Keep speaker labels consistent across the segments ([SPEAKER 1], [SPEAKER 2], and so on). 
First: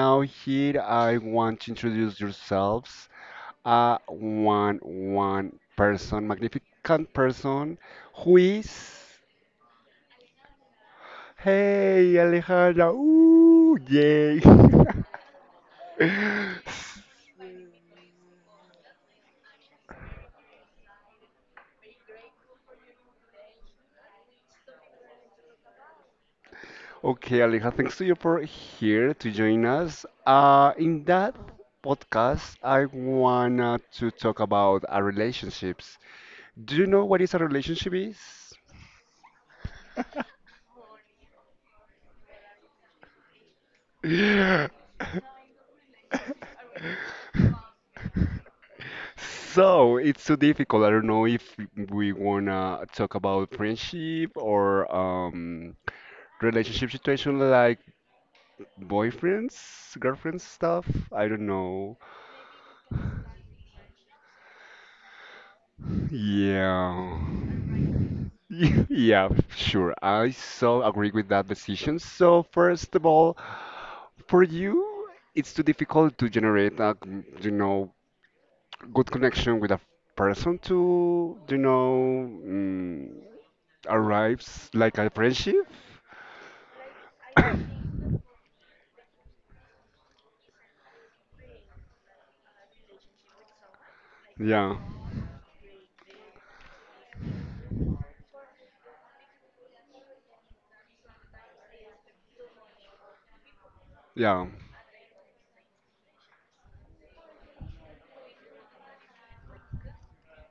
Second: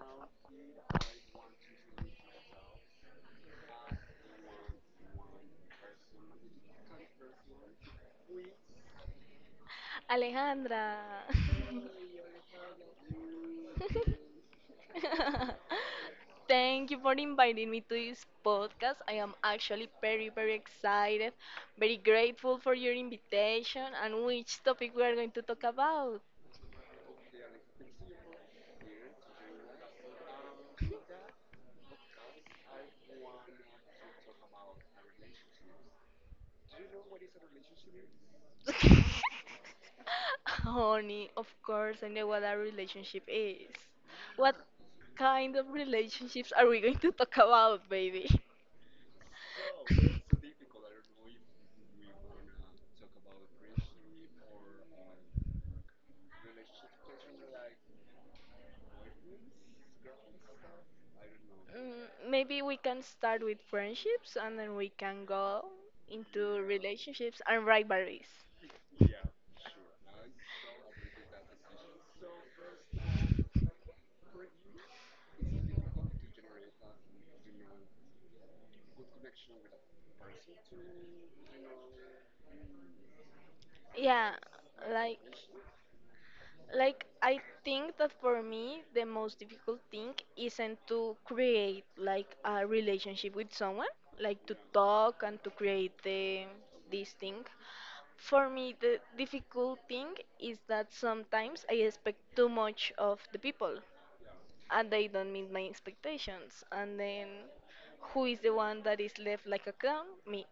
[SPEAKER 1] now here I want to introduce yourselves. One person, magnificent person, who is?
[SPEAKER 2] Alejandra.
[SPEAKER 1] Hey, Alejandra. Ooh, yay.
[SPEAKER 2] Thank you for inviting me to this podcast. I am actually very, very excited, very grateful for your invitation and which topic we are going to talk about.
[SPEAKER 1] Okay, Aleja, thanks to you for here to join us. In that podcast, I wanna to talk about our relationships. Do you know what is a relationship is?
[SPEAKER 2] Honey, of course, I know what a relationship is. What kind of relationships are we going to talk about, baby?
[SPEAKER 1] So it's too difficult. I don't know if we wanna talk about friendship or relationship situation like boyfriends, girlfriends stuff. I don't know.
[SPEAKER 2] Mm, maybe we can start with friendships and then we can go into
[SPEAKER 1] Yeah.
[SPEAKER 2] relationships and rivalries.
[SPEAKER 1] Yeah, sure. I so agree with that decision. So first of all, for you, it's too difficult to generate a, you know, good connection with a person to,
[SPEAKER 2] Yeah,
[SPEAKER 1] arrives like a
[SPEAKER 2] like
[SPEAKER 1] friendship.
[SPEAKER 2] I think that for me the most difficult thing isn't to create like a relationship with someone, like to
[SPEAKER 1] Yeah,
[SPEAKER 2] talk and to create the this thing. For me the difficult thing is that sometimes I expect too much of the people.
[SPEAKER 1] yeah.
[SPEAKER 2] And they don't meet my expectations. And then who is the one that is left like a clown? Me.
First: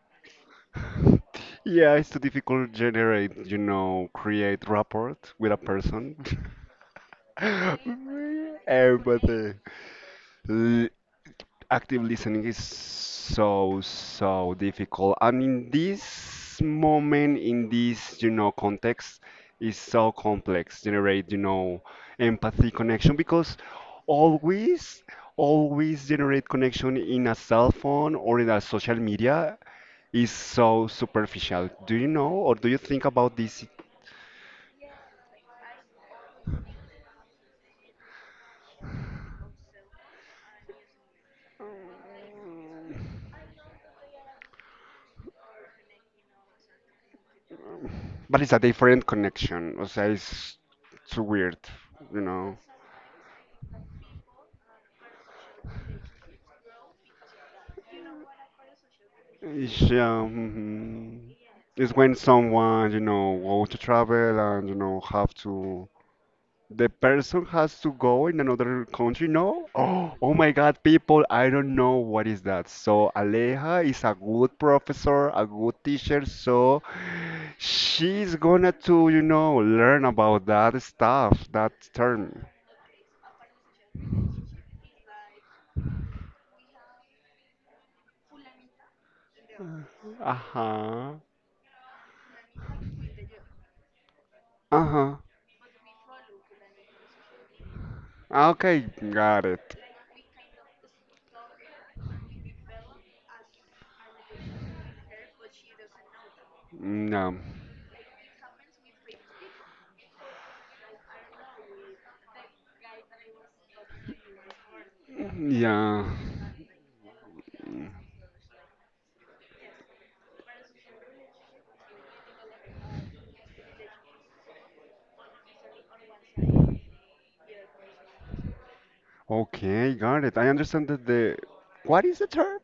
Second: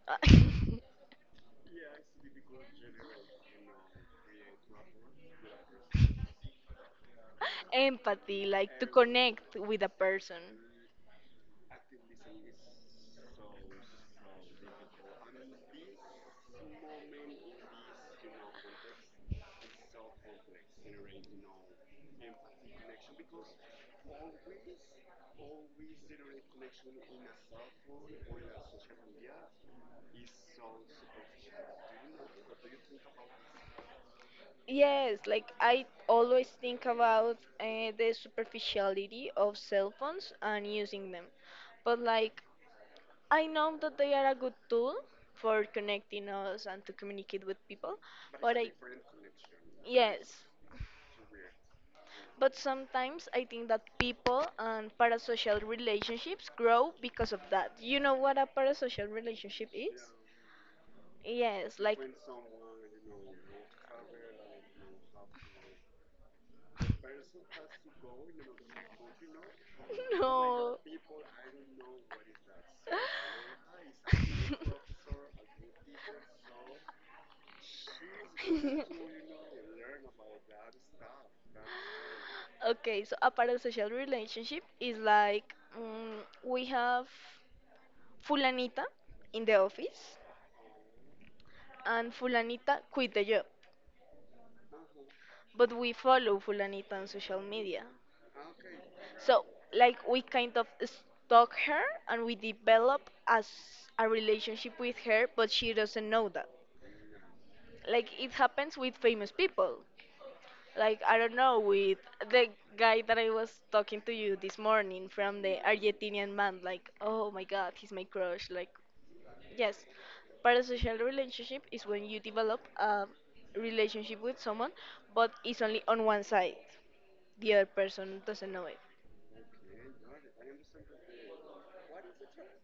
[SPEAKER 1] Yeah, it's too difficult to generate, create rapport with a person.
[SPEAKER 2] Empathy, like to
[SPEAKER 1] Everybody.
[SPEAKER 2] connect with a person.
[SPEAKER 1] Active listening is so difficult, and in this moment, in this, context is so complex generate, empathy connection, because always always generate connection in a cell phone or in a social media is so superficial. Do you know, or do you think about this?
[SPEAKER 2] Yes, like I always think about the superficiality of cell phones and using them. But like I know that they are a good tool for connecting us and to communicate with people,
[SPEAKER 1] But it's
[SPEAKER 2] but
[SPEAKER 1] a
[SPEAKER 2] I
[SPEAKER 1] different connection, o sea,
[SPEAKER 2] yes,
[SPEAKER 1] it's too weird, you
[SPEAKER 2] but
[SPEAKER 1] know.
[SPEAKER 2] sometimes I think that people and parasocial relationships grow because of that. You know what a parasocial relationship
[SPEAKER 1] It's,
[SPEAKER 2] is?
[SPEAKER 1] um,
[SPEAKER 2] Yes,
[SPEAKER 1] it's
[SPEAKER 2] like
[SPEAKER 1] when someone, you know, go to travel and, you know, have to, the person has to go in another country, no? Oh, oh my
[SPEAKER 2] no.
[SPEAKER 1] God, people, I don't know what is that. So Aleja is a good professor, a good teacher, so she's gonna to, you know, learn about that stuff, that term.
[SPEAKER 2] Okay, so a parasocial relationship is like mm, we have Fulanita in the office
[SPEAKER 1] Uh-huh.
[SPEAKER 2] and Fulanita quit the job.
[SPEAKER 1] Uh-huh.
[SPEAKER 2] But we follow Fulanita on social media.
[SPEAKER 1] Okay, got
[SPEAKER 2] So,
[SPEAKER 1] it.
[SPEAKER 2] like, we kind of stalk her and we develop as a relationship with her, but she doesn't know that.
[SPEAKER 1] Mm,
[SPEAKER 2] Like, it happens with famous people. Like, I don't know, with the guy that I was talking to you this morning
[SPEAKER 1] yeah.
[SPEAKER 2] from the
[SPEAKER 1] Mm,
[SPEAKER 2] Argentinian
[SPEAKER 1] yeah.
[SPEAKER 2] man, like, oh my god, he's my crush. Like, yes, parasocial relationship is when you develop a relationship with someone, but it's only on one side. The other person doesn't know it.
[SPEAKER 1] Okay, got it. I understand that the, what is the term?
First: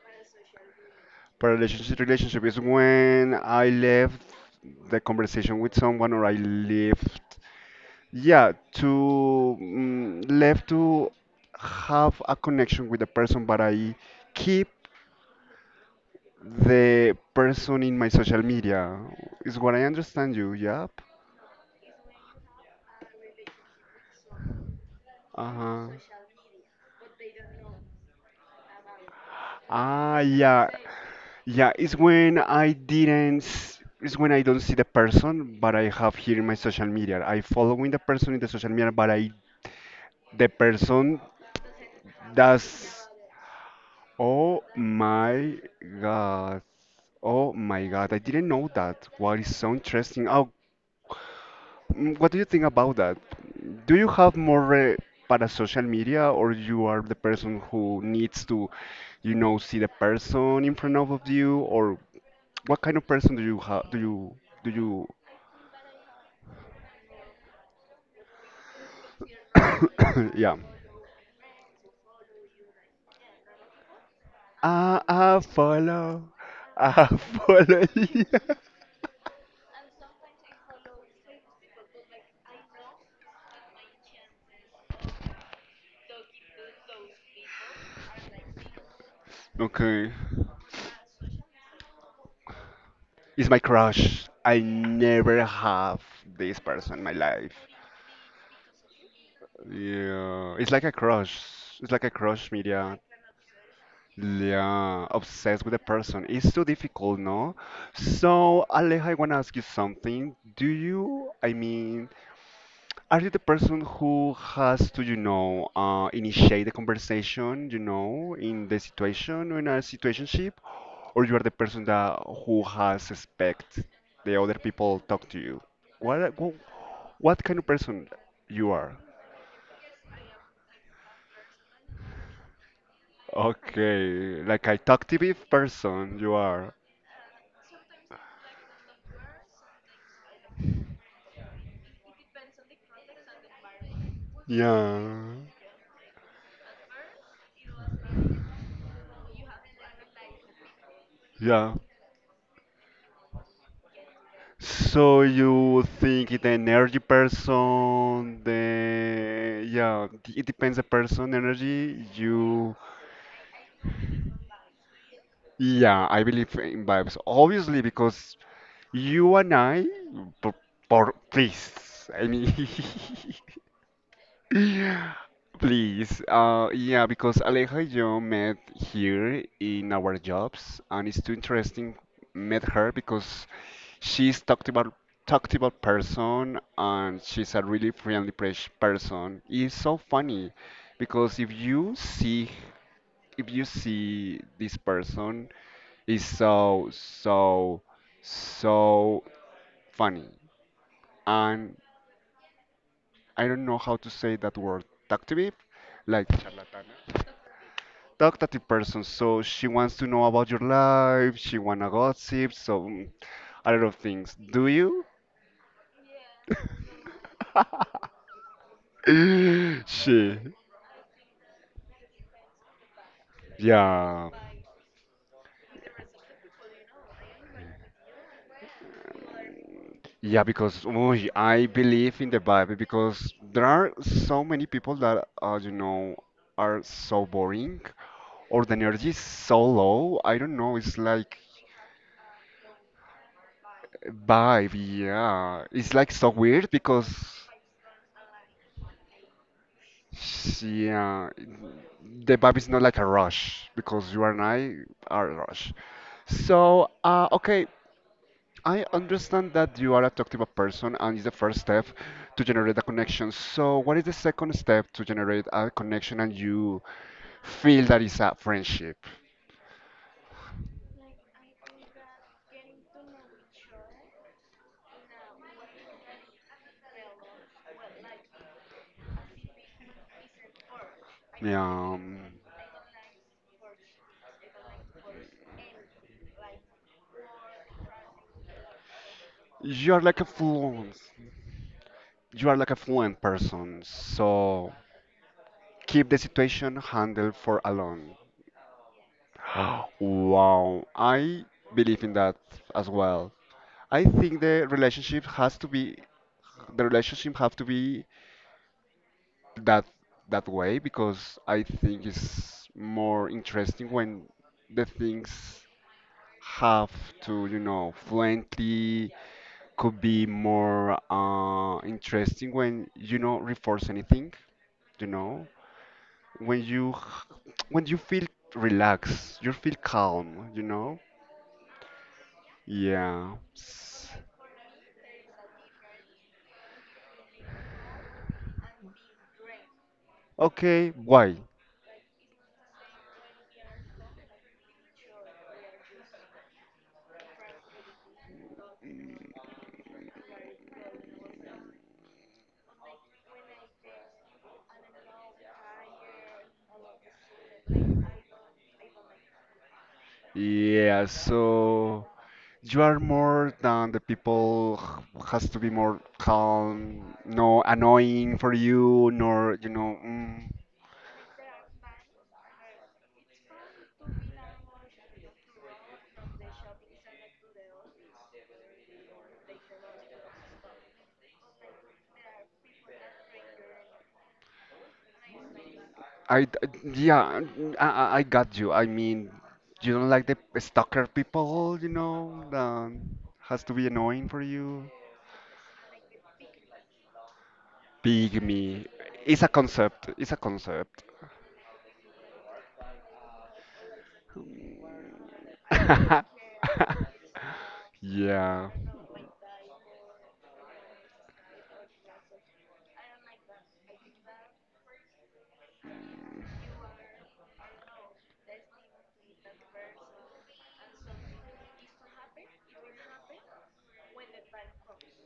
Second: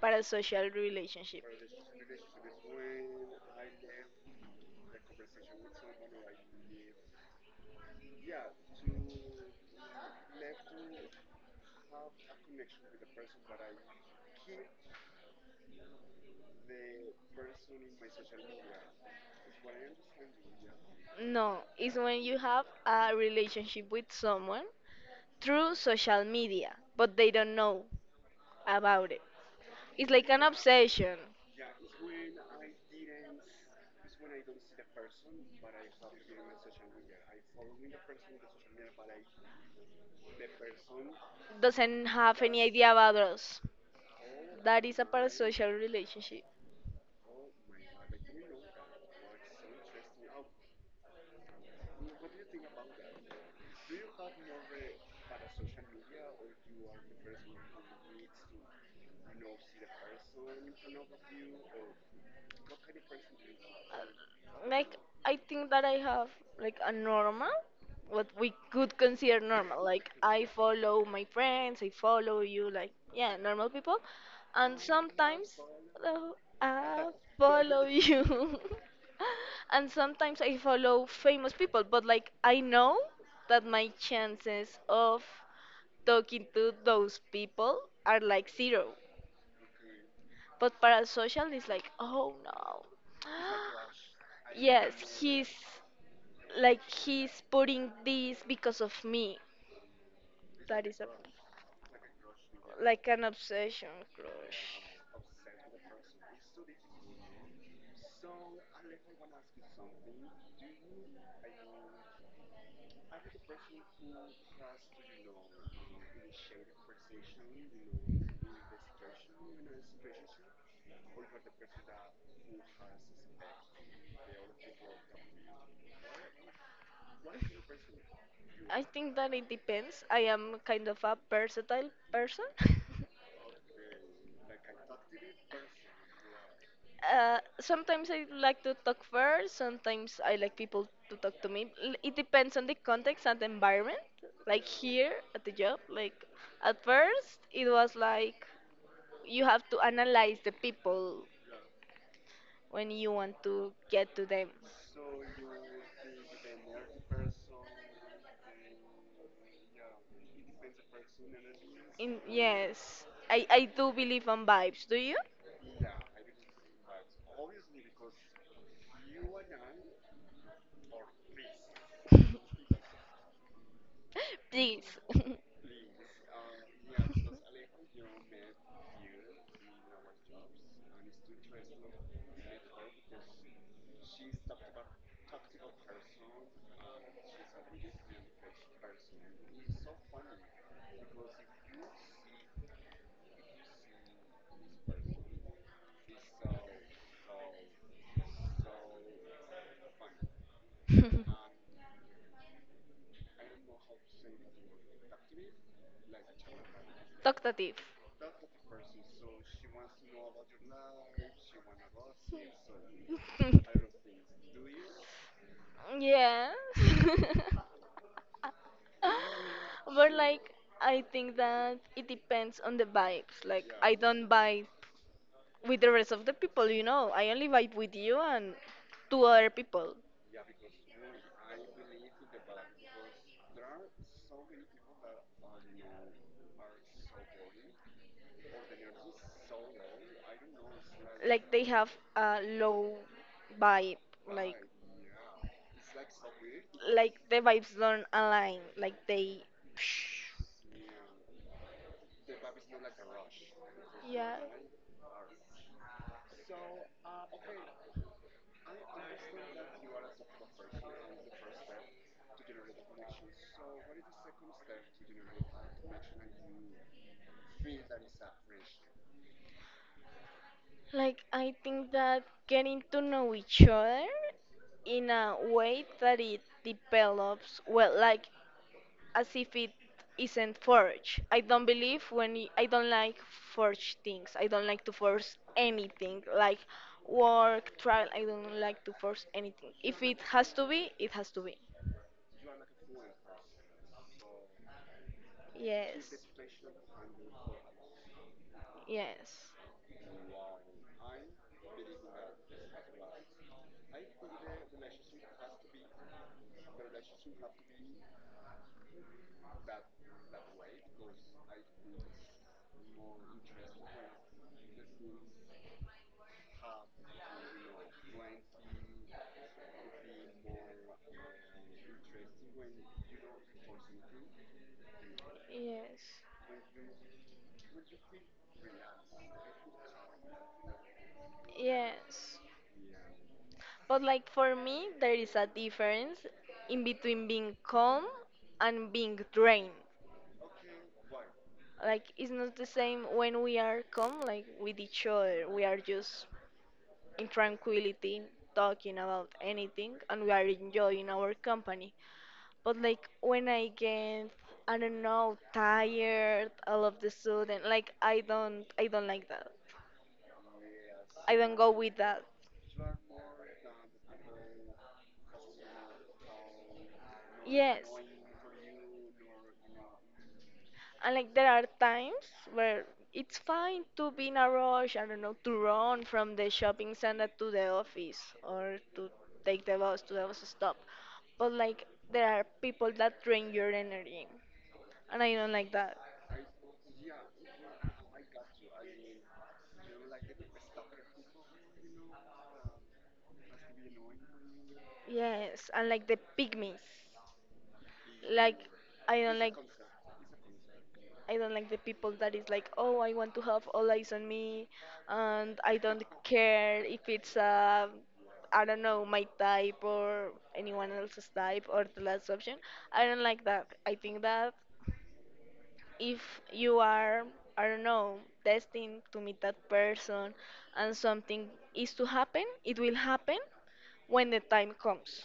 [SPEAKER 2] Parasocial relationship.
[SPEAKER 1] Paralationship relationship is when I left the conversation with someone, or I left, yeah, to left to have a connection with the person, but I keep the person in my social media. Is what I understand you, yep.
[SPEAKER 2] No, it's when you have a relationship with someone through
[SPEAKER 1] Uh-huh.
[SPEAKER 2] social media, but they don't know about it. It's
[SPEAKER 1] Ah,
[SPEAKER 2] like an
[SPEAKER 1] yeah.
[SPEAKER 2] obsession.
[SPEAKER 1] Yeah, it's when I didn't, s- it's when I don't see the person, but I have here in my social media. I following the person in the social media, but I, the person
[SPEAKER 2] Doesn't have any idea
[SPEAKER 1] does,
[SPEAKER 2] about us.
[SPEAKER 1] oh
[SPEAKER 2] That is a
[SPEAKER 1] my
[SPEAKER 2] parasocial relationship.
[SPEAKER 1] God, oh my God, I didn't know that. What is so interesting? Oh, what do you think about that? Do you have more para social media, or you are the person who needs to, you know, see the person in front of you, or what kind of person do you have? Do you
[SPEAKER 2] Uh,
[SPEAKER 1] do
[SPEAKER 2] like
[SPEAKER 1] you
[SPEAKER 2] I think that I have like a normal, what we could consider normal. Like I
[SPEAKER 1] Yeah.
[SPEAKER 2] follow my friends, I follow you, like yeah, normal people, and
[SPEAKER 1] I
[SPEAKER 2] sometimes uh,
[SPEAKER 1] follow.
[SPEAKER 2] I
[SPEAKER 1] I
[SPEAKER 2] follow
[SPEAKER 1] follow you.
[SPEAKER 2] you, and sometimes I follow famous people. But like I know that my chances of talking to those people are like zero,
[SPEAKER 1] Okay.
[SPEAKER 2] but parasocial is like, oh no.
[SPEAKER 1] It's my crush. I
[SPEAKER 2] Yes,
[SPEAKER 1] never
[SPEAKER 2] he's
[SPEAKER 1] have this
[SPEAKER 2] like
[SPEAKER 1] person in my
[SPEAKER 2] he's
[SPEAKER 1] life.
[SPEAKER 2] putting this because of me.
[SPEAKER 1] Yeah. It's like
[SPEAKER 2] That
[SPEAKER 1] a
[SPEAKER 2] is a
[SPEAKER 1] crush. It's like a crush media.
[SPEAKER 2] like an obsession crush.
[SPEAKER 1] Yeah. Obsessed with a person. It's too difficult, no? So, Aleja, I want to ask you something. Do you, I mean, are you the person who has to, initiate the conversation, you know, in the situation, in a situationship? Or you are the person that who has respect the other people talk to you, what are- wh- what kind of person you
[SPEAKER 2] I
[SPEAKER 1] are?
[SPEAKER 2] think that it depends. I am kind of a versatile person.
[SPEAKER 1] Okay, like a talkative person you are.
[SPEAKER 2] Sometimes I like to talk first. Sometimes I like people to talk to me. It depends on the context and the environment. Like here
[SPEAKER 1] Yeah,
[SPEAKER 2] at the job, like at first it was like you have to analyze the people
[SPEAKER 1] yeah,
[SPEAKER 2] when you want to get to them.
[SPEAKER 1] so you think it an energy person, the yeah, it depends the person energy
[SPEAKER 2] In
[SPEAKER 1] you.
[SPEAKER 2] yes, I do believe on vibes. Do you?
[SPEAKER 1] Yeah, I believe in vibes obviously because you and I, por, please, I mean,
[SPEAKER 2] Please.
[SPEAKER 1] please. Yeah, because Aleja and yo met here in our jobs, and it's too interesting, met her because she's talked about person, and she's a really friendly pres- person. It's so funny because if you see this person is so funny, and I don't know how to say that word. Talkative? Like charlatan.
[SPEAKER 2] Talkative.
[SPEAKER 1] Talkative person, so she wants to know about your life, she wanna gossip, so a lot of things. Do you?
[SPEAKER 2] Yeah. But
[SPEAKER 1] She,
[SPEAKER 2] like I think that it depends on the vibes. Like I don't
[SPEAKER 1] yeah,
[SPEAKER 2] vibe with the rest of the people, you know. I only vibe with you and two other people.
[SPEAKER 1] yeah, because oh, I believe in the Bible because there are so many people that, you know, are so boring or the energy is so low. I don't know, it's like
[SPEAKER 2] Like they have a low vibe. Like
[SPEAKER 1] vibe, yeah, it's like so weird because
[SPEAKER 2] the vibes don't align. Like they
[SPEAKER 1] yeah, the vibe is not like a rush because you
[SPEAKER 2] yeah,
[SPEAKER 1] and I are a rush. So, okay, I understand that you are a talkative person and it's the first step to generate a connection. So, what is the second step to generate a connection and you feel that it's a friendship?
[SPEAKER 2] like I think that getting to know each other in a way that it develops well, like as if it isn't forged. I
[SPEAKER 1] Yeah,
[SPEAKER 2] don't believe when
[SPEAKER 1] um,
[SPEAKER 2] I don't like forged things. I don't like to force anything, like work, trial. I don't like to force anything.
[SPEAKER 1] you
[SPEAKER 2] If
[SPEAKER 1] are
[SPEAKER 2] it
[SPEAKER 1] like a
[SPEAKER 2] has to be,
[SPEAKER 1] fluent,
[SPEAKER 2] it has to be.
[SPEAKER 1] you are like a fluent person. So, keep
[SPEAKER 2] Yes,
[SPEAKER 1] the situation handled for alone.
[SPEAKER 2] yes,
[SPEAKER 1] Wow, I believe in that as well. I think the relationship has to be the relationship have to be that that way, because I think it's more interesting when the things have to, you know, fluently could be more interesting when you know reinforce anything, you know,
[SPEAKER 2] yes,
[SPEAKER 1] when you when you feel relaxed, you feel calm, you know?
[SPEAKER 2] yes.
[SPEAKER 1] Yeah.
[SPEAKER 2] But like for me, there is a difference in between being calm and being drained.
[SPEAKER 1] Okay, why?
[SPEAKER 2] Like it's not the same when we are calm, like with each other. We are just in tranquility, talking about anything, and we are enjoying our company. But like when I get, I don't know, tired all of the sudden, like I don't like that.
[SPEAKER 1] Yeah,
[SPEAKER 2] I don't go with
[SPEAKER 1] so
[SPEAKER 2] that.
[SPEAKER 1] you are more than the people h- has to be more calm, no
[SPEAKER 2] Yes.
[SPEAKER 1] annoying for you, nor you know. Mm,
[SPEAKER 2] And like there are times where it's fine to be in a rush, I don't know, to run from the shopping center to the office or to take the bus to the bus stop. But like there are people that drain your energy. And I don't like that.
[SPEAKER 1] I d- yeah, I got you. I mean, you don't like the stalker people, you know, that has to be annoying for you.
[SPEAKER 2] Yes, and like the pygmies. Like
[SPEAKER 1] Pygmy,
[SPEAKER 2] I don't
[SPEAKER 1] it's a
[SPEAKER 2] like
[SPEAKER 1] concept. It's a concept.
[SPEAKER 2] I don't like the people that is like, oh, I want to have all eyes on me, and I don't care if it's I
[SPEAKER 1] Yeah,
[SPEAKER 2] don't know my type or anyone else's type or the last option. I don't like that. I think that if you are I don't know destined to meet that person and something is to happen, it will happen when the time comes.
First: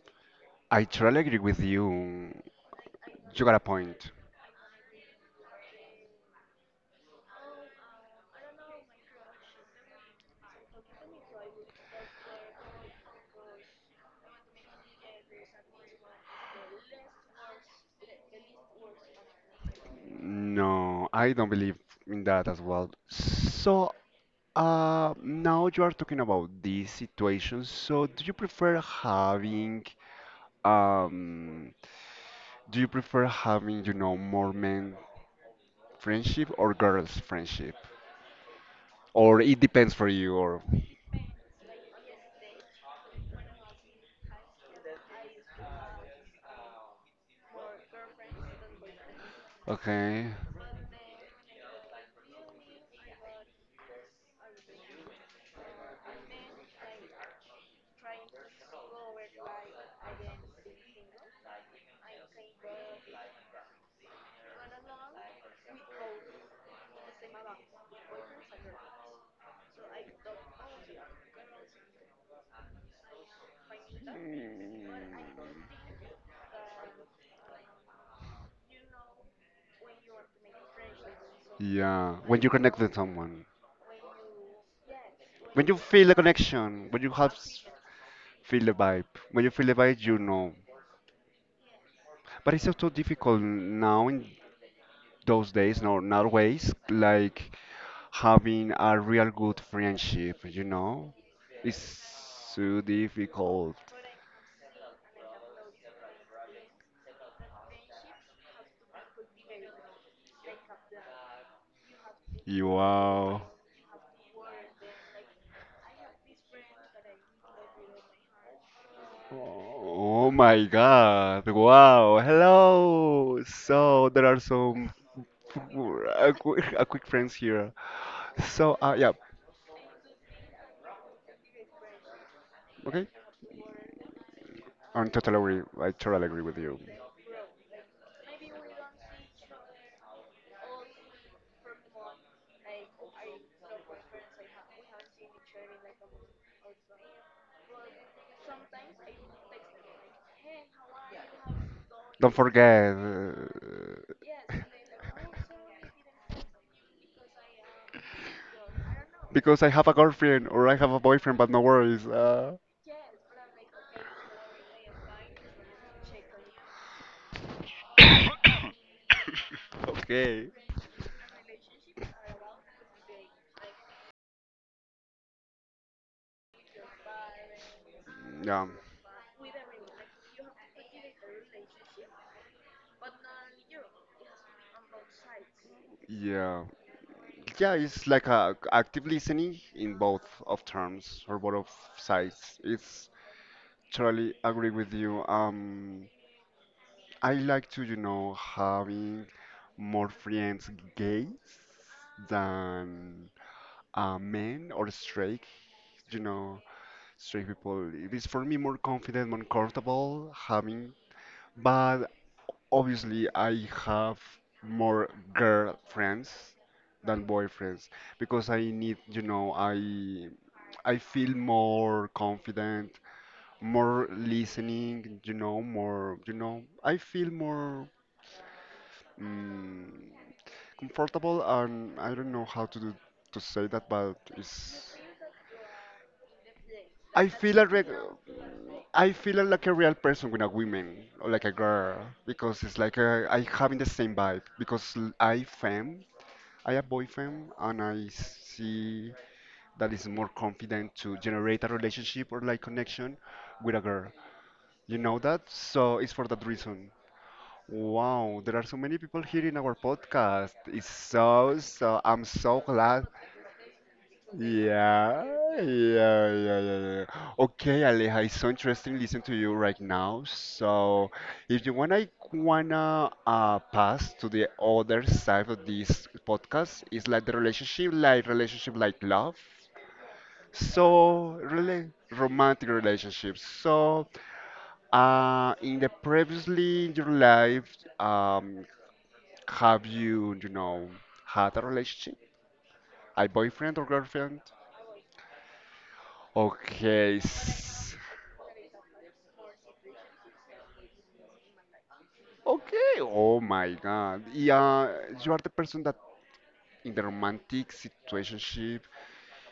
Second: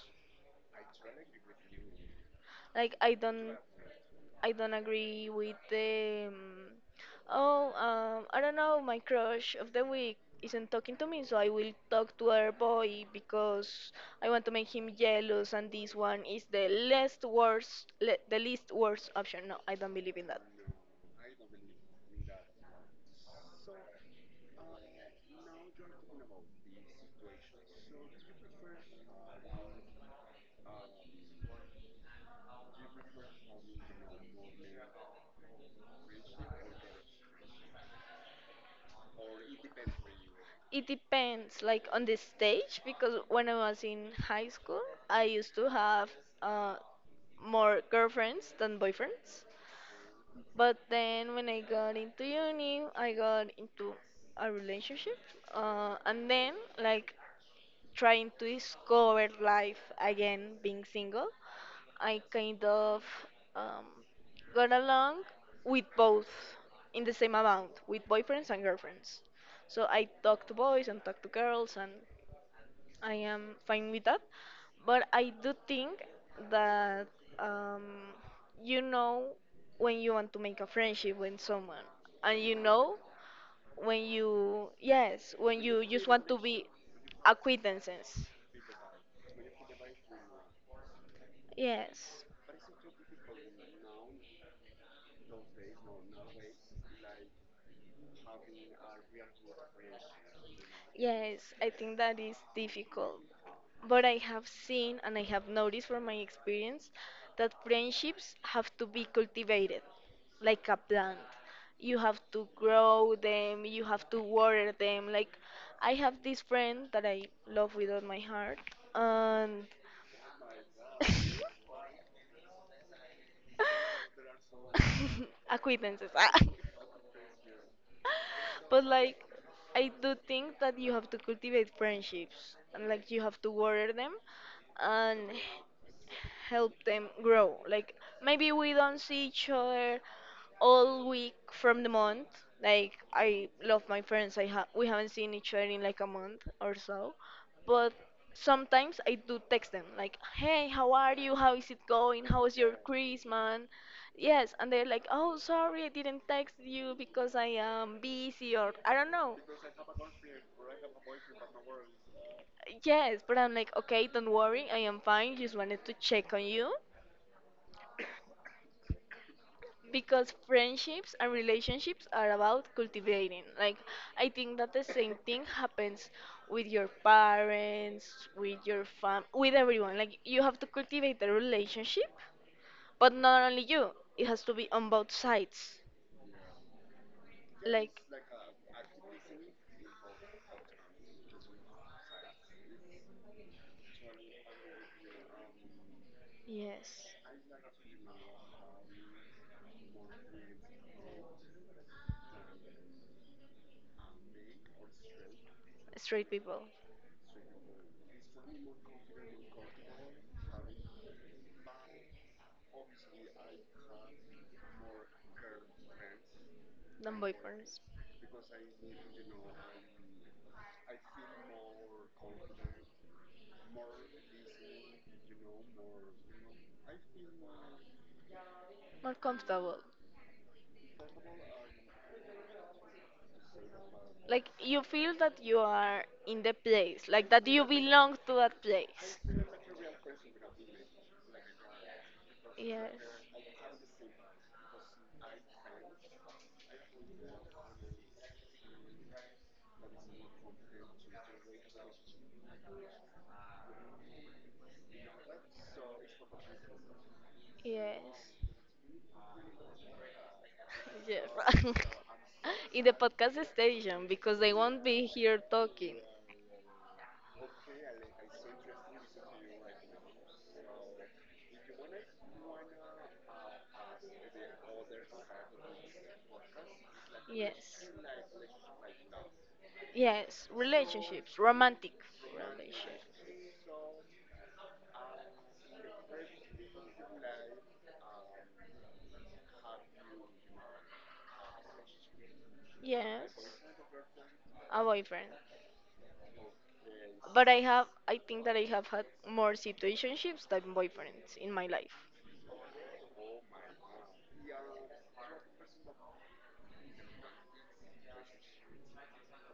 [SPEAKER 1] I totally agree with you.
[SPEAKER 2] Like I
[SPEAKER 1] You got
[SPEAKER 2] don't.
[SPEAKER 1] a point.
[SPEAKER 2] I don't agree with the. Oh, I don't know, my crush of the week isn't talking to me, so I will talk to her boy because I want to make him jealous, and this one is the least worst, le the least worst option. No, I don't believe in that.
[SPEAKER 1] No, I don't believe in that as well. So, now you are talking about this situation. So, um, do you prefer having, you know, more men friendship or girls friendship? Or it depends for you, or
[SPEAKER 2] It depends, like on the stage, because when I was in high school, I used to have uh, more girlfriends than boyfriends.
[SPEAKER 1] okay.
[SPEAKER 2] But then when I got into uni, I got into a relationship, and then like trying to discover life again, being single, I kind of um, got along with both in the same amount, with boyfriends and girlfriends. So I talked to boys and talked to girls and I am fine with that. But I do think that um, you know when you want to make a friendship with someone,
[SPEAKER 1] Yeah,
[SPEAKER 2] and
[SPEAKER 1] when you
[SPEAKER 2] you
[SPEAKER 1] connect with
[SPEAKER 2] know
[SPEAKER 1] someone,
[SPEAKER 2] when you, yes, when
[SPEAKER 1] when you
[SPEAKER 2] you just
[SPEAKER 1] feel the
[SPEAKER 2] want to be
[SPEAKER 1] connection, when you have s-
[SPEAKER 2] acquaintances.
[SPEAKER 1] feel the vibe, when you feel the vibe, you know.
[SPEAKER 2] Yes.
[SPEAKER 1] But it's also difficult now in those days, no, nowadays, like having a real good friendship, you know?
[SPEAKER 2] Yes, I think
[SPEAKER 1] It's
[SPEAKER 2] that is
[SPEAKER 1] so
[SPEAKER 2] difficult.
[SPEAKER 1] difficult.
[SPEAKER 2] But I have seen and I have noticed from my experience that friendships have to be cultivated like a plant. You have to grow
[SPEAKER 1] Wow.
[SPEAKER 2] them, you have to water them. Like, I have this friend that I love with all my heart, and
[SPEAKER 1] Oh my God. Wow. Hello. So there are some
[SPEAKER 2] acquaintances. Ah.
[SPEAKER 1] a quick friends here. So
[SPEAKER 2] But
[SPEAKER 1] yeah.
[SPEAKER 2] like I do think that you have to cultivate friendships and
[SPEAKER 1] Okay.
[SPEAKER 2] like you have to water them
[SPEAKER 1] I'm
[SPEAKER 2] and
[SPEAKER 1] totally agree. I totally agree with you.
[SPEAKER 2] help them grow. Like maybe we don't see each other all week from the month. Like I love my friends. I we haven't seen each other in like a month or so, but sometimes I do text them like, "Hey, how are you? How is it going?
[SPEAKER 1] Don't
[SPEAKER 2] How was your
[SPEAKER 1] forget.
[SPEAKER 2] Christmas?" Yes, and they're like,
[SPEAKER 1] uh,
[SPEAKER 2] "Oh, sorry, I didn't text you because I am busy or I don't know."
[SPEAKER 1] because I have a girlfriend or I have a boyfriend, but no worries.
[SPEAKER 2] Yes, but I'm like, "Okay, don't worry, I am fine. Just wanted to check on you." Because
[SPEAKER 1] Okay.
[SPEAKER 2] friendships and relationships are about cultivating. Like, I think that the same thing happens with your parents, with
[SPEAKER 1] Yeah,
[SPEAKER 2] your fam, with everyone. Like, you have to cultivate the relationship, but not only you. It has to be on both sides.
[SPEAKER 1] yeah, yeah.
[SPEAKER 2] Like,
[SPEAKER 1] It's like a active listening in both of terms or both of sides. It's totally agree with you.
[SPEAKER 2] yes.
[SPEAKER 1] I like to, you know, having more friends gays than men or straight. You
[SPEAKER 2] Straight
[SPEAKER 1] know,
[SPEAKER 2] people,
[SPEAKER 1] straight people. It is for me more confident, more comfortable having, but obviously, I have more girlfriends
[SPEAKER 2] non
[SPEAKER 1] than
[SPEAKER 2] boyfriends.
[SPEAKER 1] boyfriends because I need, you know, I feel more confident, more listening, you know, more, you know, I feel more
[SPEAKER 2] More comfortable.
[SPEAKER 1] mm, comfortable, and I don't know how to do, to say that, but
[SPEAKER 2] Like you
[SPEAKER 1] it's,
[SPEAKER 2] feel that you are in the place,
[SPEAKER 1] I
[SPEAKER 2] like that
[SPEAKER 1] feel
[SPEAKER 2] you
[SPEAKER 1] a reg
[SPEAKER 2] belong to that
[SPEAKER 1] I
[SPEAKER 2] place.
[SPEAKER 1] feel like a real person with a woman or like a girl because it's
[SPEAKER 2] Yes.
[SPEAKER 1] like a, I having the same vibe because I femme, I have boyfriend and I see that is more confident to generate a relationship or like connection with a girl. You know that? So it's for that reason.
[SPEAKER 2] Yes.
[SPEAKER 1] Wow, there are so many people here in our podcast. It's
[SPEAKER 2] Yes.
[SPEAKER 1] so so I'm so
[SPEAKER 2] In the
[SPEAKER 1] glad.
[SPEAKER 2] podcast station because they won't be
[SPEAKER 1] Yeah,
[SPEAKER 2] here talking.
[SPEAKER 1] yeah. Okay, Aleja, it's so interesting listening to you right now. So, if you wanna pass to the other side of this podcast, it's like the
[SPEAKER 2] Yes.
[SPEAKER 1] relationship, like love.
[SPEAKER 2] Yes,
[SPEAKER 1] So,
[SPEAKER 2] relationships, romantic
[SPEAKER 1] really romantic
[SPEAKER 2] relationships.
[SPEAKER 1] relationships. So, in the previously in your life, um, have you, you know, had a relationship, a
[SPEAKER 2] Yes,
[SPEAKER 1] boyfriend or girlfriend?
[SPEAKER 2] a boyfriend.
[SPEAKER 1] Okay.
[SPEAKER 2] But I have, I think that I have had more situationships than boyfriends in my life.
[SPEAKER 1] Okay. Oh my God. Yeah, you are the person that in the romantic situationship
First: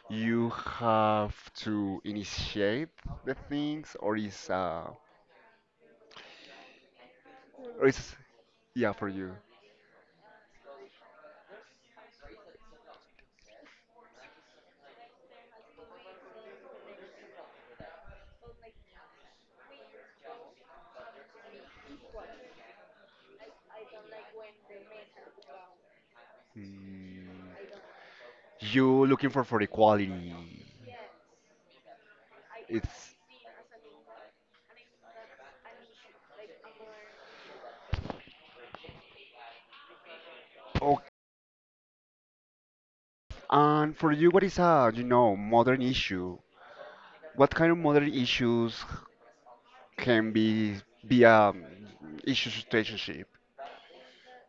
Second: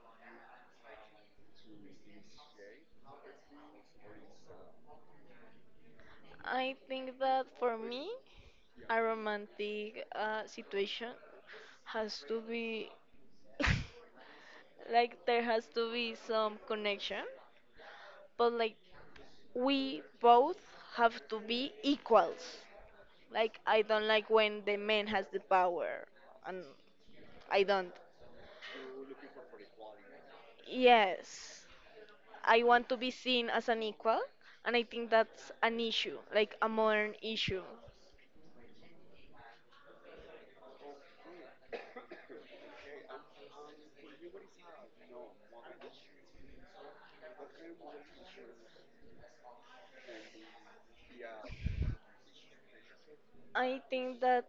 [SPEAKER 1] you have to initiate the things, or is
[SPEAKER 2] I think that for
[SPEAKER 1] or
[SPEAKER 2] me,
[SPEAKER 1] is yeah
[SPEAKER 2] a
[SPEAKER 1] for you.
[SPEAKER 2] romantic situation has to be like there has to be some connection, but like we both have to be equals. Like I don't like when the man has the power, and I
[SPEAKER 1] Mm,
[SPEAKER 2] don't.
[SPEAKER 1] you looking for equality.
[SPEAKER 2] Yes, I want to be
[SPEAKER 1] It's
[SPEAKER 2] seen as an equal, and I think that's an issue, like a modern issue.
[SPEAKER 1] oh, and for you, what is a you know modern issue? What kind of modern issues can be a issue situationship?
[SPEAKER 2] I think that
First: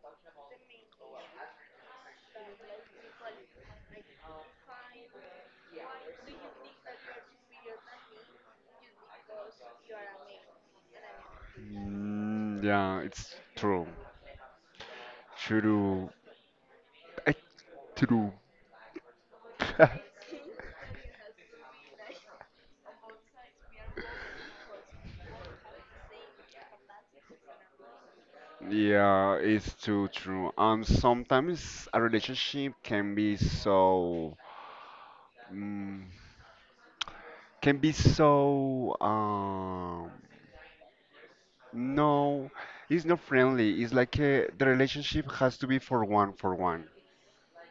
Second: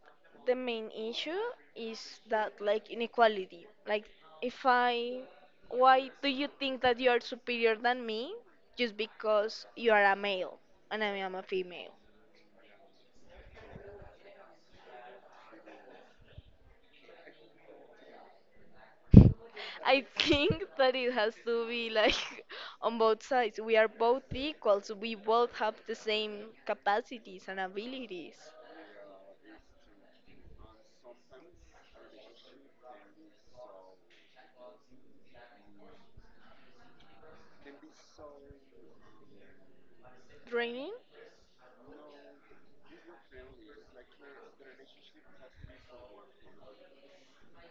[SPEAKER 2] the main issue is that like inequality. Like if I why do you think that you are superior than me just because you are a male and I am a female?
[SPEAKER 1] Yeah, it's true. Churu. eh, True.
[SPEAKER 2] I think that it has to be like on both sides. We are both equal, so we both have the same capacities and abilities.
[SPEAKER 1] Yeah, it's too true. And sometimes a relationship can be so, mm, can be so,
[SPEAKER 2] Training?
[SPEAKER 1] no, it's not friendly. It's like a, the relationship has to be for one, for one.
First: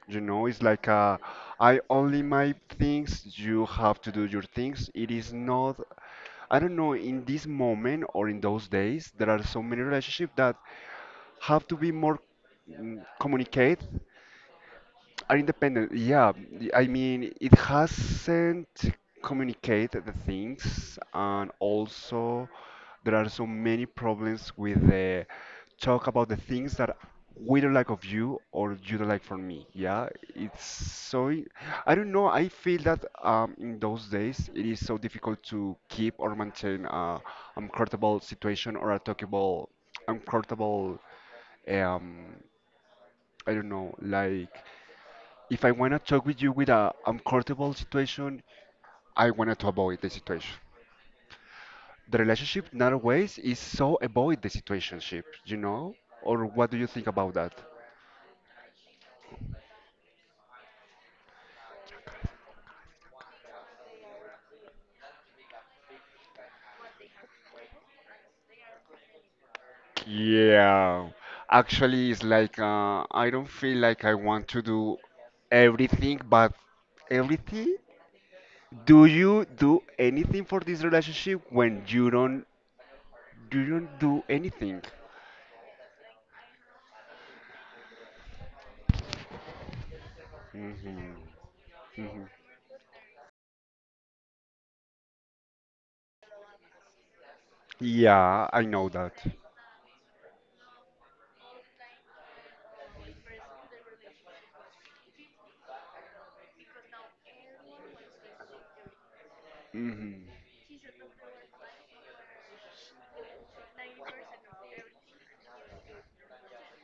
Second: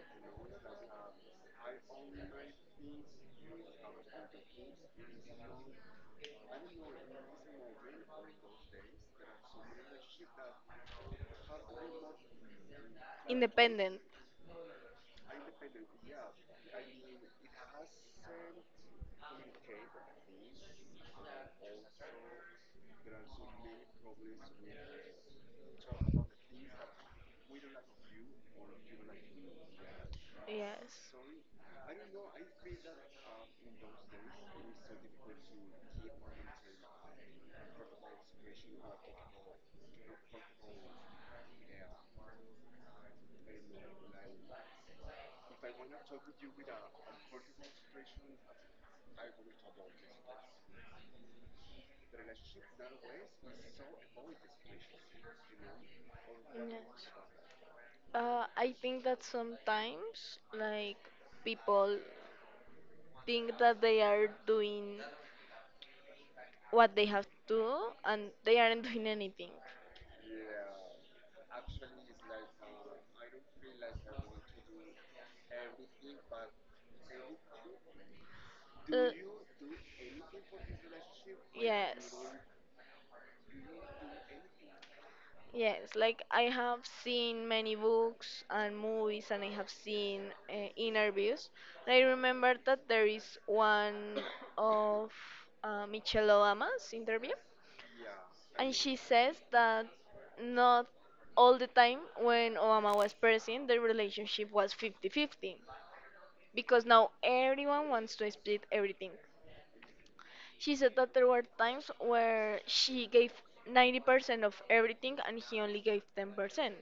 [SPEAKER 1] You know, it's like I only my things, you have to do your things. It is not, I don't know, in this moment or in those days, there are so many relationships that have to be more communicate
[SPEAKER 2] Independent.
[SPEAKER 1] are independent, yeah. I mean, it hasn't communicated the things, and also there are so many problems with the talk about the things that we don't like of you or you don't like from me. Yeah, it's
[SPEAKER 2] Yes.
[SPEAKER 1] so. I don't know. I feel that in those days it is so difficult to keep or maintain a uncomfortable situation or a talkable, uncomfortable. Um, I don't know, like. If I want to talk with you with a uncomfortable situation, I wanted to avoid the situation. The relationship nowadays is so avoid the situationship, you know? Or what do you think
[SPEAKER 2] Yes.
[SPEAKER 1] about that?
[SPEAKER 2] I think that sometimes, like, people think that they are doing what they have to do and they aren't doing anything.
[SPEAKER 1] Yeah, actually, it's like I don't feel like I want to do everything, but everything. Do
[SPEAKER 2] Uh,
[SPEAKER 1] you do anything for this relationship when you
[SPEAKER 2] yes.
[SPEAKER 1] don't you don't do anything?
[SPEAKER 2] Yes, like I have seen many books and movies, and I have seen
[SPEAKER 1] Hmm.
[SPEAKER 2] interviews. I
[SPEAKER 1] Hmm.
[SPEAKER 2] remember that there is one of Michelle Obama's interview,
[SPEAKER 1] Yeah, I
[SPEAKER 2] and
[SPEAKER 1] know
[SPEAKER 2] she
[SPEAKER 1] that.
[SPEAKER 2] says that not all the time when Obama was president, the relationship was 50-50, because now everyone wants to split everything.
[SPEAKER 1] Hmm.
[SPEAKER 2] She said that there were times where she gave 90% of everything and he only gave 10%.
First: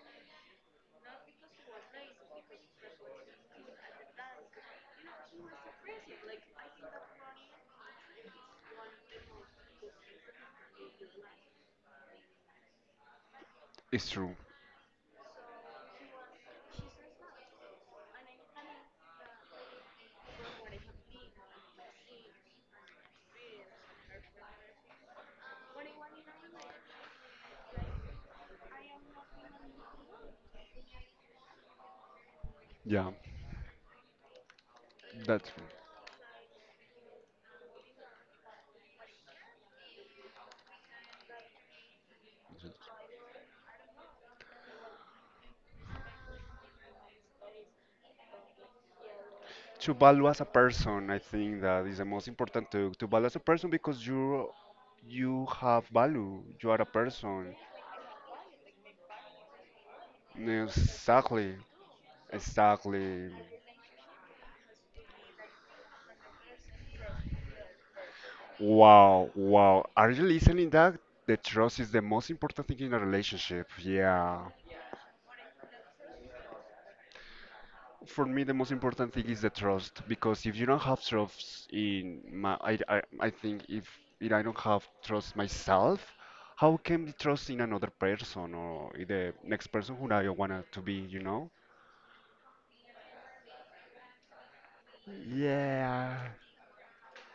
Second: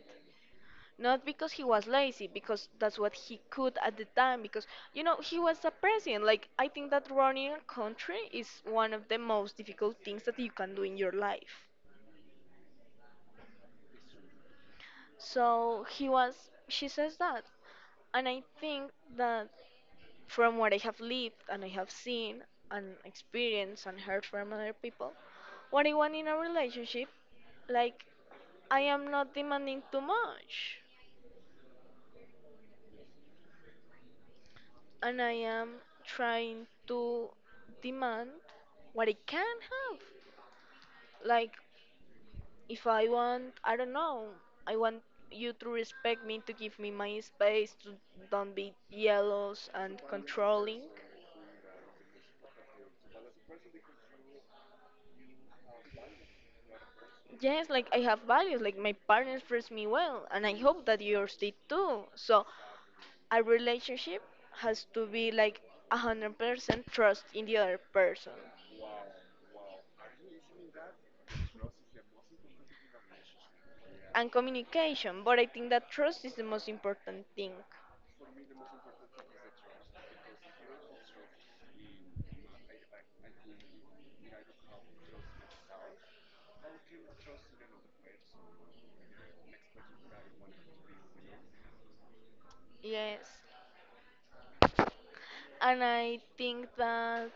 [SPEAKER 2] Not because he was lazy, because that's what he could at the time, because, you know, he was a president. Like, I think that running a country is one of the most difficult things that you can do in your life.
[SPEAKER 1] It's true.
[SPEAKER 2] So he was, she says that. And I think that, from what I have lived and I have seen and experienced and heard from other people, what I want in a relationship, like, I am not demanding too much,
[SPEAKER 1] Yeah,
[SPEAKER 2] and I
[SPEAKER 1] that's true.
[SPEAKER 2] am trying to demand what I can have. Like, if I want, I don't know, I want you to respect me, to give me my space, to don't be jealous
[SPEAKER 1] To
[SPEAKER 2] and
[SPEAKER 1] value as a
[SPEAKER 2] controlling.
[SPEAKER 1] person, I think that is the most important to value as a person because you have value. You are a person.
[SPEAKER 2] Yes, like I have values, like my partner treats me well, and I hope that yours did
[SPEAKER 1] Exactly.
[SPEAKER 2] too. So,
[SPEAKER 1] Exactly.
[SPEAKER 2] a relationship has to be like 100% trust in the other person.
[SPEAKER 1] Wow, wow. Are you listening that? The trust is the most important thing in a relationship.
[SPEAKER 2] And
[SPEAKER 1] Yeah.
[SPEAKER 2] communication, but I think that trust is the most important thing.
[SPEAKER 1] For me, the most important thing is the trust because if you don't have trust in my, I think if I don't have trust myself, how can I trust in another person or in the next person who I wanna to be, you know?
[SPEAKER 2] Yes. And I
[SPEAKER 1] Yeah.
[SPEAKER 2] think that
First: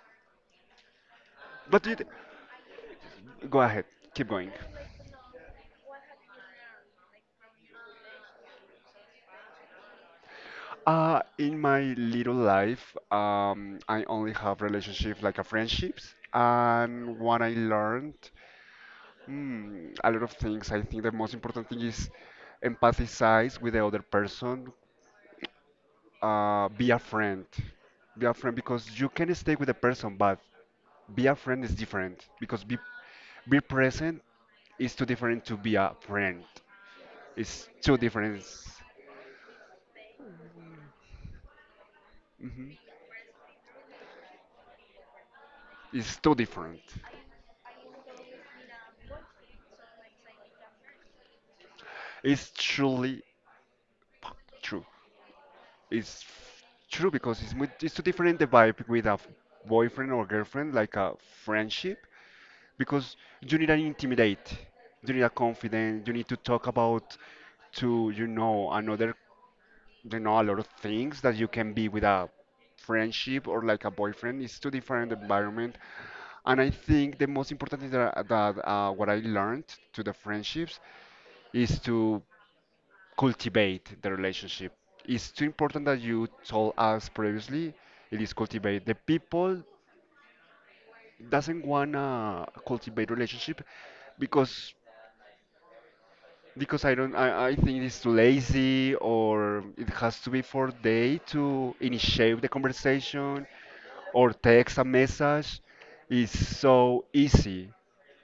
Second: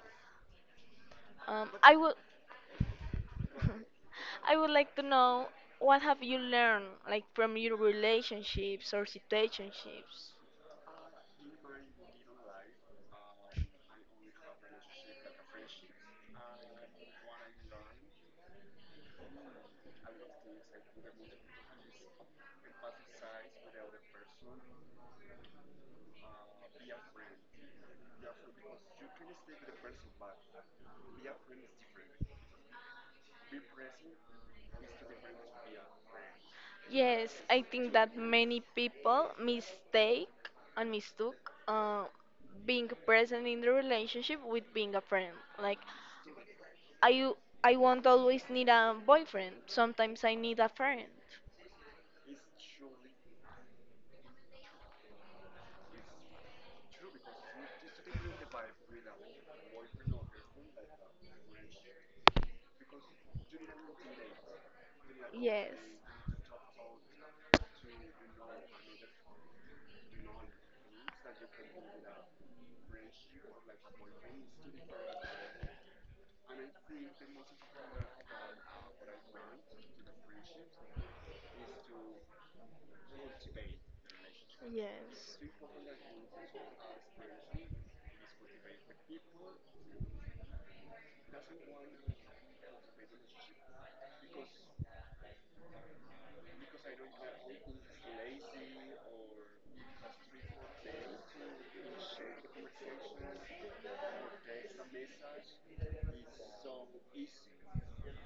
[SPEAKER 1] But
[SPEAKER 2] I
[SPEAKER 1] it,
[SPEAKER 2] will.
[SPEAKER 1] go ahead, keep going.
[SPEAKER 2] I would like to know what have you learned, like, from your relationships or situationships?
[SPEAKER 1] In my little life, I only have relationships like a friendships, and what I learned. A lot of things. I think the most important thing is empathize with the other person. Be a friend. Be a friend because you can stay with the person, but be a friend is different because be present is too different to be a friend.
[SPEAKER 2] Yes, I
[SPEAKER 1] It's
[SPEAKER 2] think
[SPEAKER 1] too
[SPEAKER 2] that
[SPEAKER 1] different.
[SPEAKER 2] many people mistake and mistook
[SPEAKER 1] Hmm.
[SPEAKER 2] being present in the relationship with being a friend. Like,
[SPEAKER 1] It's too different.
[SPEAKER 2] I I won't always need a boyfriend. Sometimes I need a friend.
[SPEAKER 1] It's truly true. It's true because it's too different the vibe with a boyfriend or girlfriend, like a friendship, because you need an intimidate, you need a
[SPEAKER 2] Yes.
[SPEAKER 1] confidence, you need to talk about to, another, a lot of things that you can be with a friendship or like a boyfriend. It's two different environment. And I think the most important is that what I learned to the friendships is to cultivate the relationship. It's
[SPEAKER 2] Yes.
[SPEAKER 1] too important that you told us previously. It is cultivate the people doesn't wanna cultivate relationship because Because. I don't, I think it's too lazy, or it has to be for they to initiate the conversation or text a message. It's so easy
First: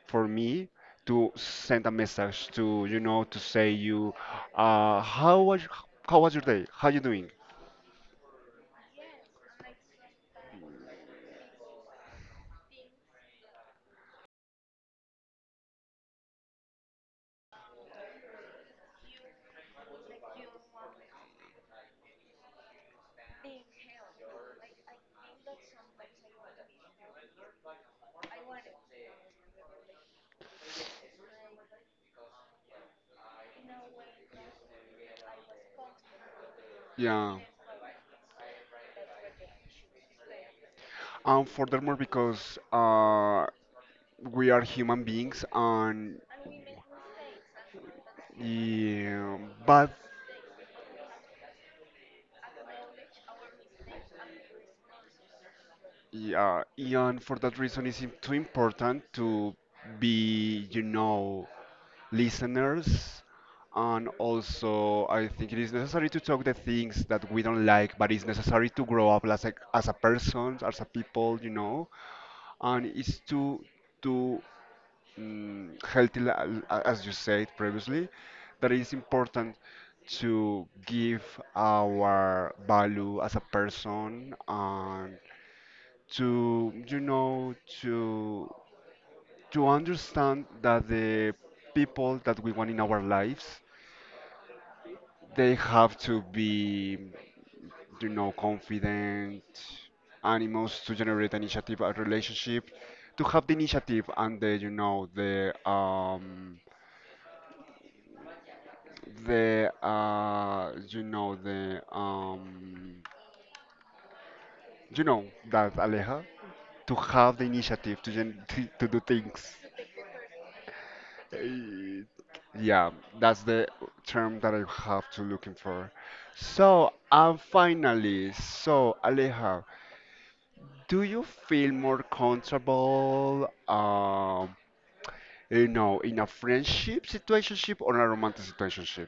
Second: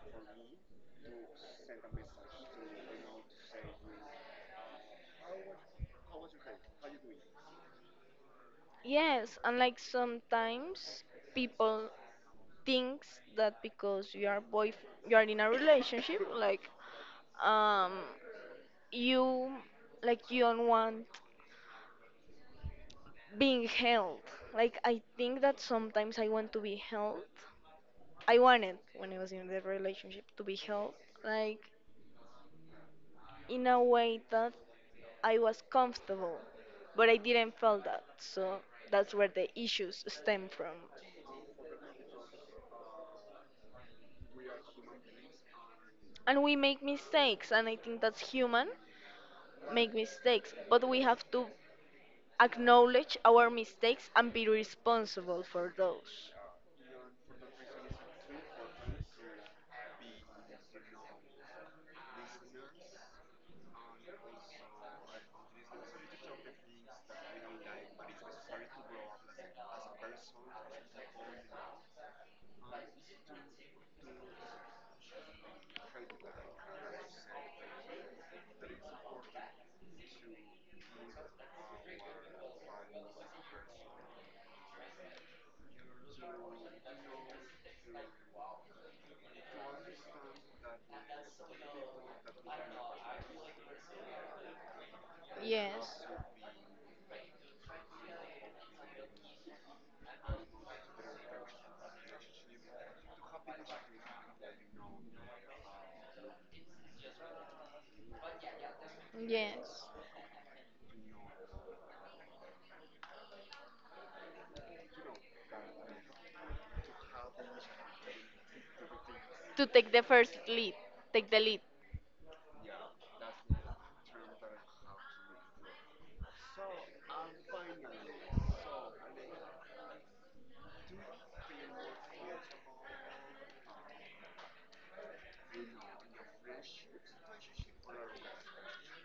[SPEAKER 1] for me to send a message to, to say you, uh, how was, how was your day? How you doing?
[SPEAKER 2] Yes, and like sometimes people thinks that because you are boy, you are in a relationship, like, um, you, like, you don't want being held. Like, I think that sometimes I want to be held. I wanted, when I was in the relationship, to be held. Like, in a way that I was comfortable, but I
[SPEAKER 1] Yeah.
[SPEAKER 2] didn't feel that. So that's where the issues stem from.
[SPEAKER 1] And furthermore, because we are human beings, and
[SPEAKER 2] And we make mistakes, and I think that's human,
[SPEAKER 1] yeah, bad.
[SPEAKER 2] make mistakes, but we have to acknowledge our mistakes and be responsible for those.
[SPEAKER 1] Yeah, and for that reason, it's too important to be, listeners. And also, I think it is necessary to talk the things that we don't like, but it's necessary to grow up as a person, as a people. And it's too healthy, as you said previously, that it's important to give our value as a person, and to you know to to understand that the people that we want in our lives, they have
[SPEAKER 2] Yes,
[SPEAKER 1] to be confident animals to generate initiative a relationship, to have the initiative and the you know the um the
[SPEAKER 2] yes.
[SPEAKER 1] uh you know that Aleja, to have the initiative to to do things.
[SPEAKER 2] To take the first lead, take the lead.
[SPEAKER 1] Eh, Yeah, that's the term that I have to looking for. So, and finally, so Aleja, do you feel more comfortable, in a friendship situationship or a romantic situationship?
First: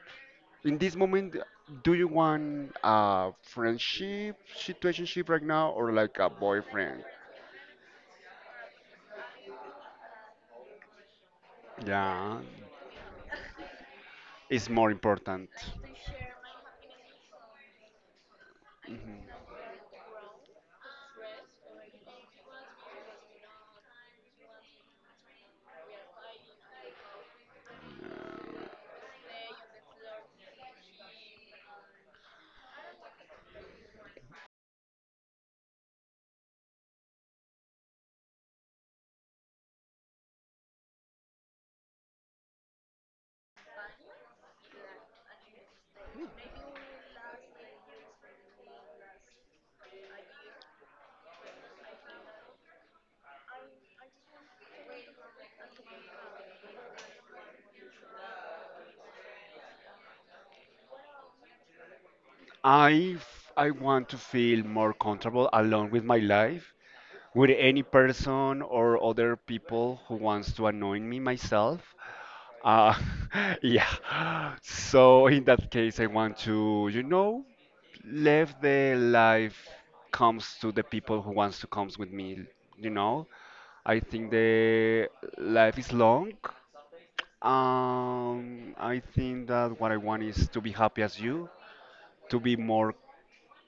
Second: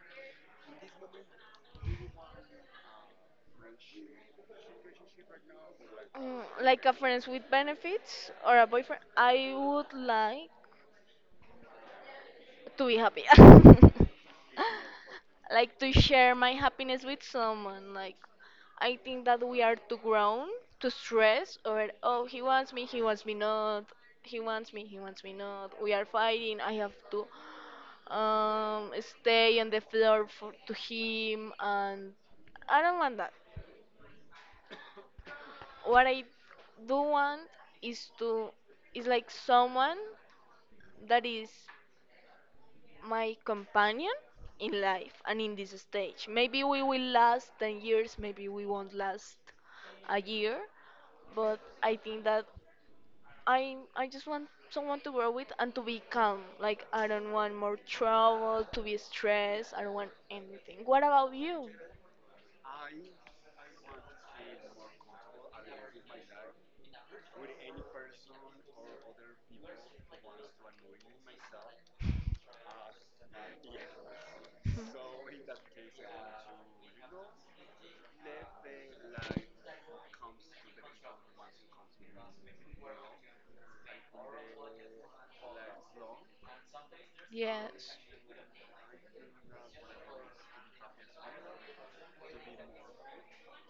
[SPEAKER 1] In this moment, do you want a friendship situationship right now or like a
[SPEAKER 2] Mm, like a
[SPEAKER 1] boyfriend?
[SPEAKER 2] friends with benefits or a boyfriend, I would like
[SPEAKER 1] Yeah,
[SPEAKER 2] to be happy,
[SPEAKER 1] it's more important.
[SPEAKER 2] like to share my happiness with someone. Like, I think
[SPEAKER 1] Mm-hmm.
[SPEAKER 2] that we are too grown to stress, or oh, he wants me, he wants me not, he wants me, he wants me not, we are fighting, I have to, stay on the floor for, to him, and I don't want that. What I do want is to, is like someone that is my companion in life and in this stage. Maybe we will last 10 years, maybe we won't last a year, but I think that I just want someone to grow with and to be calm. Like, I don't want more trouble, to be stressed, I don't want anything. What about you?
[SPEAKER 1] I want to feel more comfortable alone with my life, with any person or other people who wants to annoy me myself. Uh, yeah. So in that case, I want to live the life comes to the people who wants to comes with me. You know, I think the life is long.
[SPEAKER 2] Yes,
[SPEAKER 1] I think that what I want is to be happy as you, to be more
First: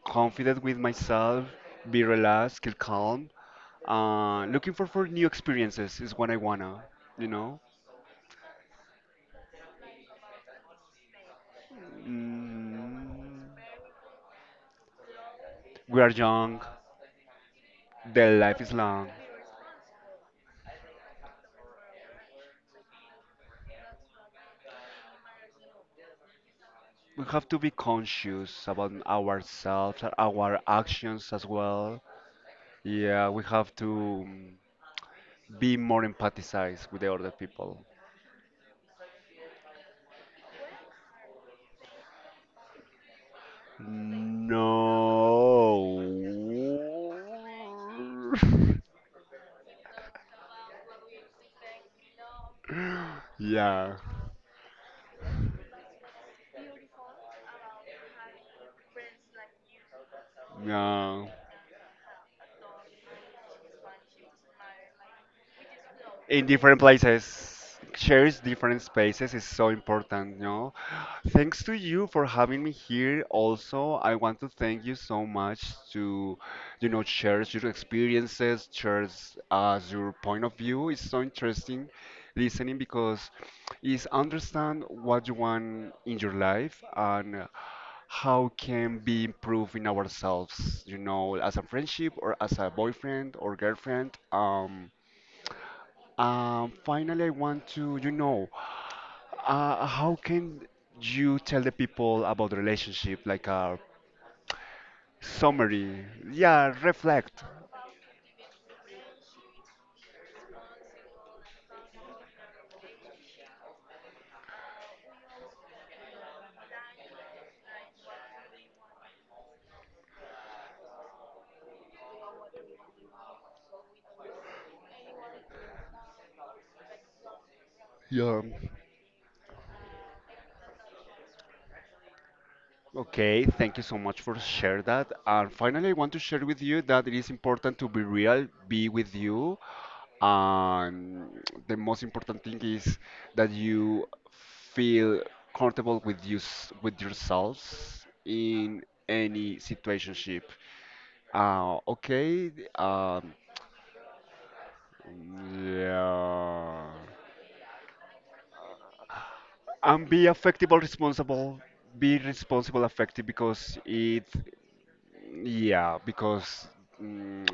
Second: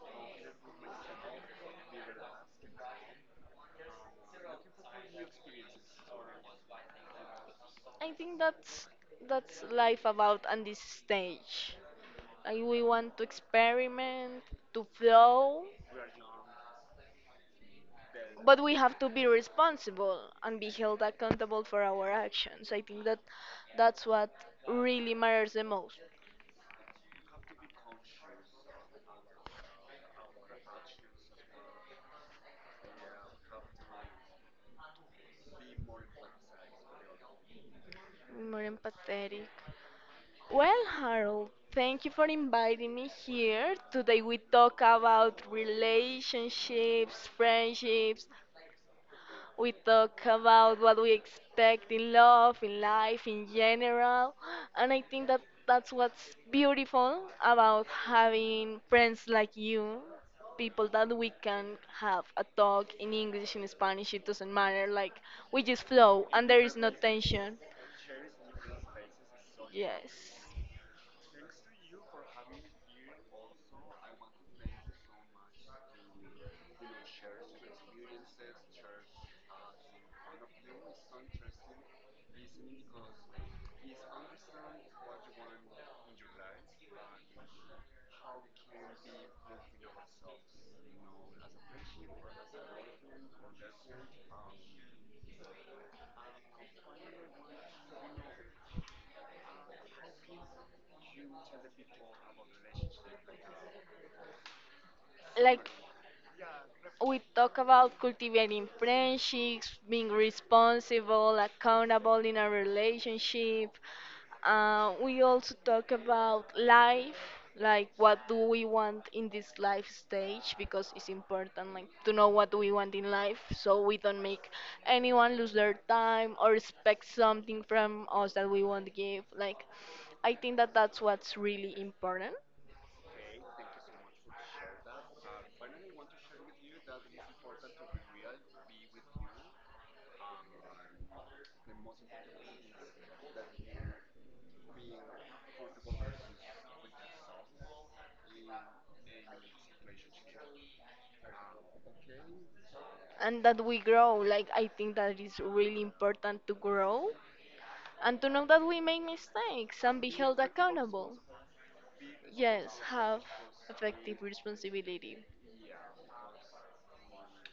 [SPEAKER 1] confident with myself, be relaxed, keep calm. Looking for new experiences is what I wanna, you know?
[SPEAKER 2] I think that's life about on this stage. I,
[SPEAKER 1] Mm,
[SPEAKER 2] we want to experiment, to flow,
[SPEAKER 1] we are young, the life
[SPEAKER 2] but
[SPEAKER 1] is
[SPEAKER 2] we have
[SPEAKER 1] long.
[SPEAKER 2] to be responsible and be held accountable for our actions. I think that that's what really matters the most.
[SPEAKER 1] We have to be conscious about ourselves, and our actions as well. Yeah, we have to be more empathized with the other people.
[SPEAKER 2] More empathetic. Well, Harold, thank you for inviting me here. Today we
[SPEAKER 1] No.
[SPEAKER 2] talk about relationships, friendships. We talk about what we expect in love, in life, in
[SPEAKER 1] Yeah.
[SPEAKER 2] general. And I think that that's what's beautiful about having friends like you, people that we
[SPEAKER 1] No.
[SPEAKER 2] can have a talk in English, in Spanish, it doesn't matter. Like, we just flow
[SPEAKER 1] In
[SPEAKER 2] and there is
[SPEAKER 1] different
[SPEAKER 2] no
[SPEAKER 1] places,
[SPEAKER 2] tension.
[SPEAKER 1] shares different spaces is so
[SPEAKER 2] Yes.
[SPEAKER 1] important. Thanks to you for having me here. Also, I want to thank you so much to, share your experiences, share as your point of view. It's so interesting listening because is understand what you want in your life and how can be improving ourselves as a friendship or as a boyfriend or girlfriend. Finally, I want to, how can you tell the people about the relationship, like a
[SPEAKER 2] Like,
[SPEAKER 1] summary? Yeah,
[SPEAKER 2] we
[SPEAKER 1] reflect.
[SPEAKER 2] talk about cultivating friendships, being responsible, accountable in a relationship. We also talk about life, like, what do we want in this life stage, because it's important, like, to know what we want in life, so we don't make anyone lose their time or expect something from us that we won't give. Like, I think that that's what's really important,
[SPEAKER 1] Okay, thank you so much for share that. And finally, I want to share with you that it is important to be real, be with you, and the most important thing is that you feel comfortable with you, with yourselves, in any situationship. Okay,
[SPEAKER 2] and that we grow. Like, I think that it's really important to
[SPEAKER 1] yeah.
[SPEAKER 2] grow and to know that we make mistakes and
[SPEAKER 1] And
[SPEAKER 2] be
[SPEAKER 1] be
[SPEAKER 2] held
[SPEAKER 1] affectable,
[SPEAKER 2] accountable.
[SPEAKER 1] responsible. Be
[SPEAKER 2] Yes,
[SPEAKER 1] responsible,
[SPEAKER 2] have
[SPEAKER 1] affective,
[SPEAKER 2] effective responsibility.
[SPEAKER 1] yeah, because mm,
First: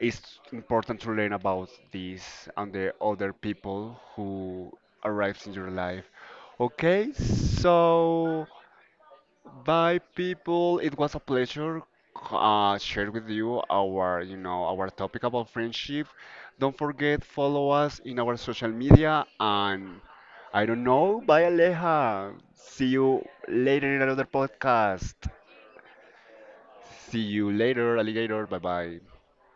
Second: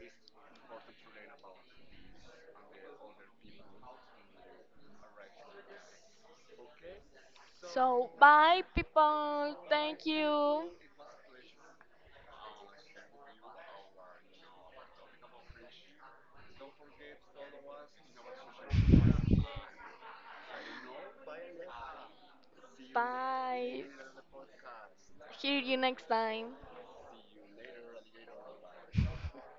[SPEAKER 1] it's important to learn about this and the other people who arrives in your life. Okay,
[SPEAKER 2] So,
[SPEAKER 1] so,
[SPEAKER 2] bye, people.
[SPEAKER 1] bye,
[SPEAKER 2] Thank you.
[SPEAKER 1] people. It was a pleasure share with you our topic about friendship. Don't forget follow us in our social media, and I don't know. Bye, Aleja. See you
[SPEAKER 2] Bye.
[SPEAKER 1] later in another podcast.
[SPEAKER 2] Hear you next time.
[SPEAKER 1] See you later, alligator. Bye bye.